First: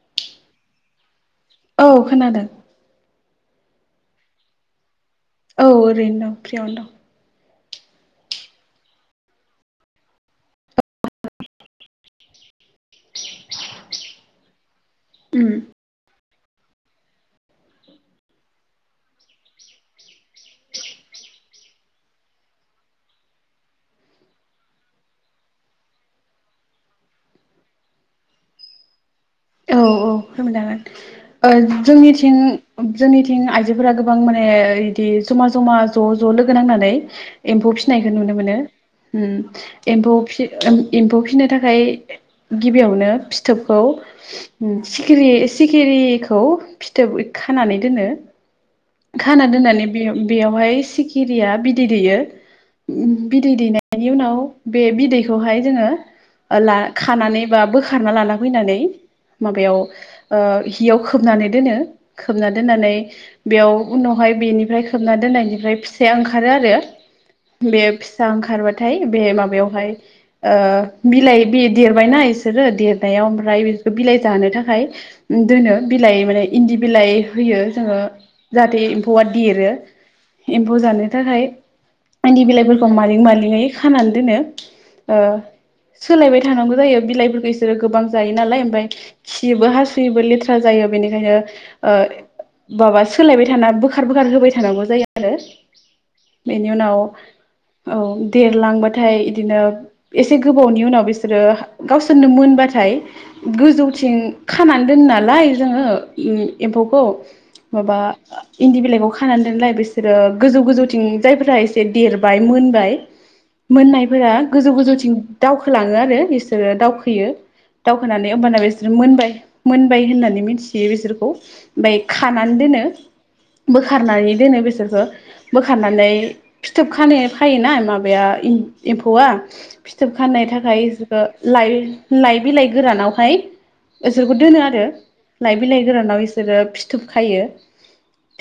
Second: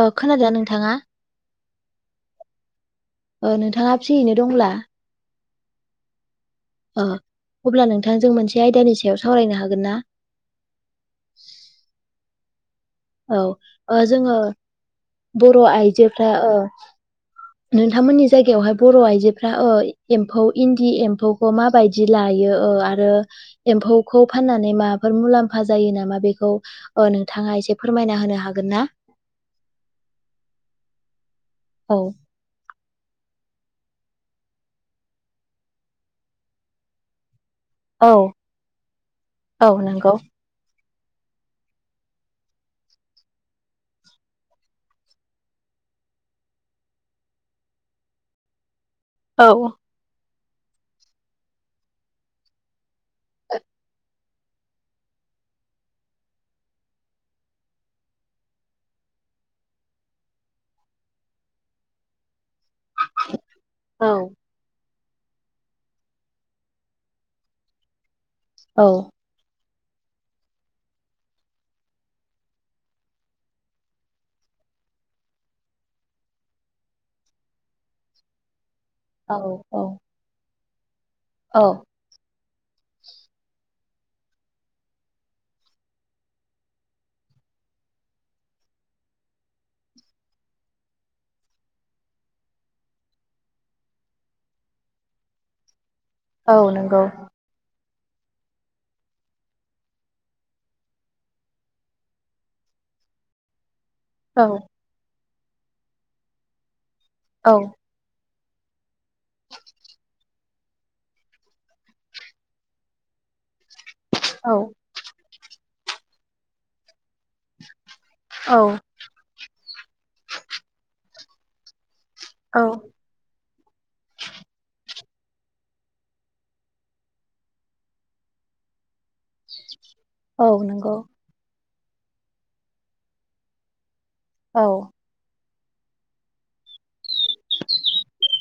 अ खोनादोंना नोंथाङा। औ खोनादों। ओ नोंथाङा फियैनो दंला। औ ओरैनो दं फ्रियावनो दं। अब्ला नोंथांजों मोनसे आयदानि सायाव सावरायनो हागोन ना? औ ओ जोङो दं उम बर' आइजोफ्रा ओ। नोंथांमोननि जायगायावहाय। बर' आइजोफ्रा ओ एम्फौ इन्दि एम्फौखौ माबायदि लायो ओ आरो एम म्फौखौ फाननानै माफोर मुलाम्फा जायो नामा बेखौ ओ नोंथाङा एसे फोरमायना होनो हागोन ना? [inaudible] औ औ फोरमायनो हागोन ओ औ जोंनिथिं। जोंनिथिं आइजोफोरा गोबां माने इदि जमा जमा ज' ज' लोगो नांनानै। एम्फौ फिसिनायखौ औ नुनो मोनो ओम औ नंगौ एम्फौ फिसि एम्फौ फिसिनो थाखाय गिबियावनो फिथोबखौ। सिखिरि सिखिरिखौ फिथोब खानानै दोनो। खाना औ दोननानै बे बेयावहाय सिखिरिया बिदै दैयो। बिदै दैनायनि उनाव बे बिदैखौहाय जोङो। ओ ला खानानै बा बोखारना लाना फैनानै। माबायाव ओह हियाव खोबनानै दोनो खोबना दोननानै। बेयाव औ उनावहाय बेनिफ्राय खोबना दोननायनिफ्राय फिसाया ओंखारो आरो बे फिस सा औ ओंखारबाथाय बे माबायाव। [unintelligible] ओह बिलाइ बे देरबायना इसोरो देरनायाव ओमफ्राय बिसोरखो बिलाइ जानो थाखाय। खाय दोनो बिलाइ माने इन्दि बिलाइ होयो जोङो। जाहाथे एम्फौआ औ देरो औ एम्फौ जानो थाखाय औ इनदि बिलाइ। बोरखौ मालिं मालिङै खानानै दोनो ओह। सोलायबाय थानांगौ जायो बिलाइफोरखौ इसोरो गोबां जायो नालाय ओमफाय खियोबो हासुयोबो लेथ्रा जायो। [unintelligible] बेनिखायनो ओह बाबास सोलायबाय थाना बोखार बोखार होबाय थानांगौ जायो आरो औ बेनि उनाव। नंगौ औ देरलांबाथाय इदिनो एसे गोबावनि उनाव बिसोरो गावसोरनो मोनबाथाय थाय गोजौ थिं औ खानानै दोनो नालाय जोङो एम एम्फौखौ औ माबा इन्दि बिलाइखौ खानानै दोनलाय बिसोरो गोजौ गोजौथिं जायफोरा एसे देरबाय मोनबाय मोननाय फोरा औ गोजौ गोजौथिं दावखोलाङो आरो इसोरो दावखोयो। दावखोनानै ओमबाना औ बिसोर मोनबाय मोनबाय होननानै मिथियो बिसोरखौ ओमबाय खानानै औ दोनो बोखारनानै दोनो बेसोरखो बोखारनानै फिथोब खानो फायोना माबाया एम एम्फौआ फिथोब खानाय औ थाखाय नंगौ ओ लाइ-लाइ बिलाइ गोरानावहाय इसोरखौ औ दोनो आरो लाइ बिलाइ गोरानाव इसोरो फिथोब खायो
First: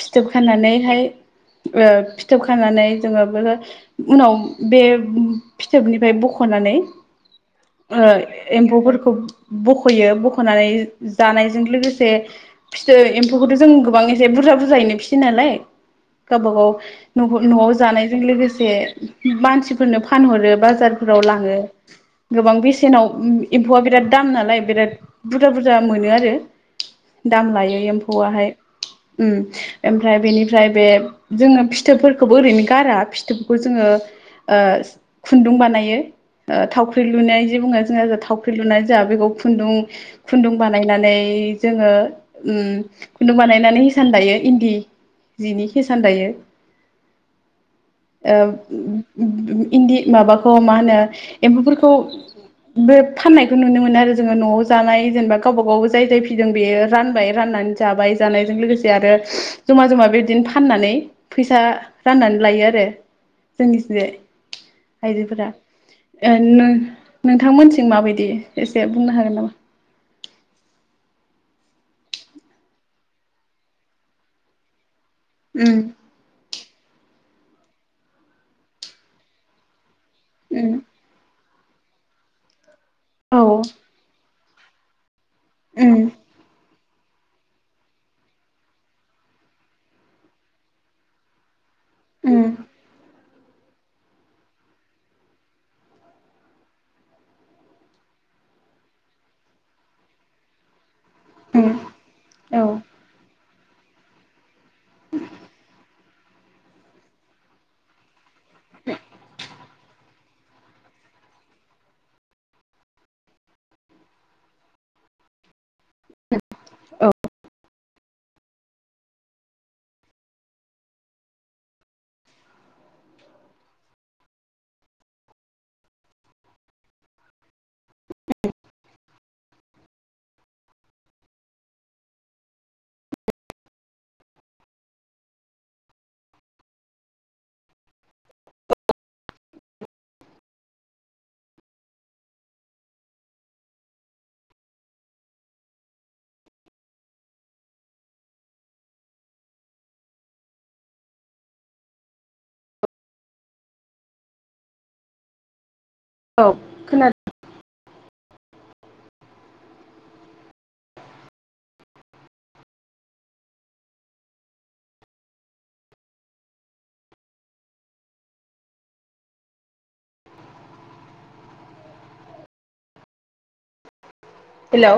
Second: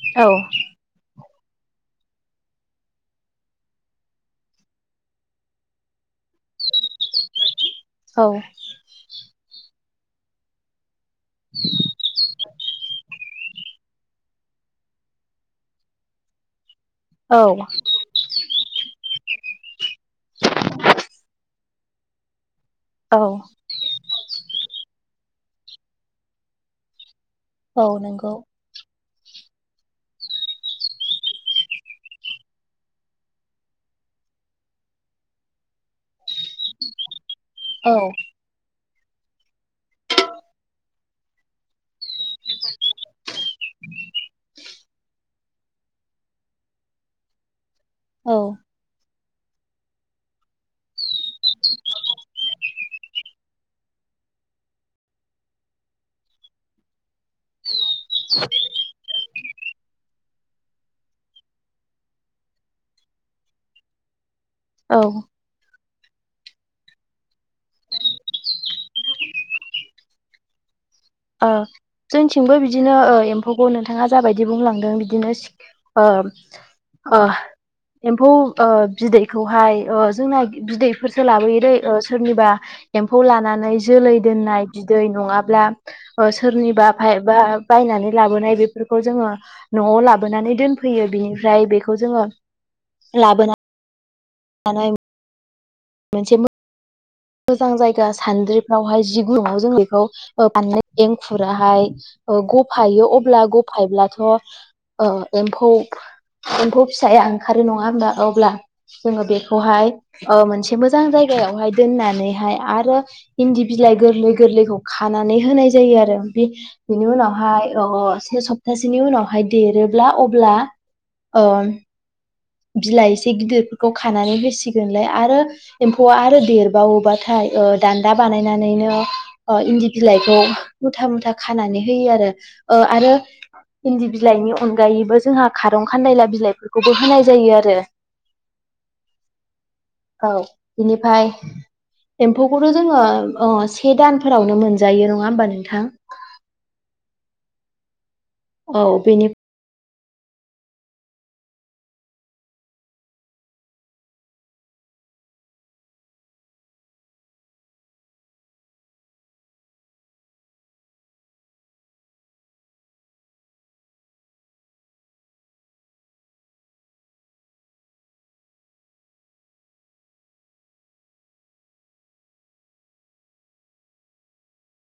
फिथोब खानानैहाय ओ फिथोब खानानै जोङो [unintelligible] उनाव बे फिथोबनिफ्राय ब ख'नानै ओ औ एम्फौफोरखौ बख'यो बख'नानै जानायजों लोगोसे फिथो एम्फौखौथ' जों गोबां एसे बुरजा बुरजा जायैनो फिसियो नालाय गावबा गाव औ न'आव जानायजों लोगोसे बे मानसिफोरनो फानहरो बाजारफोराव लाङो गोबां बेसे सेनाव औ एम्फौआ बिराद दाम नालाय बिराद बुरजा बुरजा मोनो आरो दाम लायो औ नंगौ एम्फौआहाय ओम। एमफ्राय बेनिफ्राय बे जोङो फिथोबफोरखोबो ओरैनो गारा फिथोबखो जोङो ओ खुन्दुं बानायो ओ थावख्रि लुनाय जि बुङो औ जोंहा थावख्रि लुनाय जोंहा बेखौ खुन्दुं खुन्दुं बानायनानै जोङो उम खुन्दु बानायनानै हिसान दायो इन्दि जिनि हेसान दायो औ ओ इन्दि माबाखौ मा होनो एम्फौफोरखौ बे फाननायखौ नुनो मोनो आरो जोङो न'आव जानाय जेनेबा गावबा गाव जाय जाय फिदों बेयो रानबाय राननानै जाबाय जानायजों लोगोसे आरो जमा-जमा बेबदिनो फाननानै फैसा राननानै लायो आरो जोंनिथिंजाय औ आइजोफोरा ओ नों नोंथांमोनथिं माबायदि एसे बुंनो हागोन नामा ओ जोंथिंबो बिदिनो ओ एम्फौखौ नोंथाङा जाबायदि बुंलांदों बिदि नो सिख ओ उम ओ एम्फौ ओ बिदैखौहाय ओ जोंना बिदैफोरसो लाबोयो। ओ सोरनिबा एम्फौ औ लानानै जोलै दोननाय बिदै नङाब्ला उम ओ सोरनिबा बाय बा बायनानै लाबोनाय बेफोरखौ जोङो न'आव लाबोनानै दोनफैयो बिनिफ्राय बे खौ जोङो उम लाबोना नानै मोनसे मोजां जायगा सान्द्रिफ्रावहाय जि गुनुंनाव जों बेखौ बाना उम एंखुराहाय ओ औ गफायो अब्ला गफायब्लाथ' ओ एम्फौ एम्फौ फिसाया ओंखारो नङा होमबा ‌अब्ला जोङो बेखौहाय ओ मोनसे मोजां जायगायावहाय दोननानैहाय आरो इन्दि बिलाइ गोरलै गोरलैखौ खानानै होनाय जायो आरो बि औ बिनि उनावहाय अ स्नि सप्तासेनि उनावहाय देरोब्ला अब्ला ओ बिलाइ एसे गिदिरफोरखौ खानानै होसिगोनलाय आरो एम्फौआ आरो देरबावोबाथाय ओ दान्दा बानायनानैनो ओ इन्दि बिलाइखौ मुथा मुथा खानानै होयो ओ आरो। इन्दि बिलाइनि अनगायैबो जोंहा खारं खानदायला बिलाइफोरखौबो होनाय। जायो आरो औ बिनिफाय। एम्फौखौथ' जोङो ओ से दानफोरावनो मोनजायो नङा होमबा नोंथां। [unintelligible] औ बेनि। औ खोनादों। हेलौ।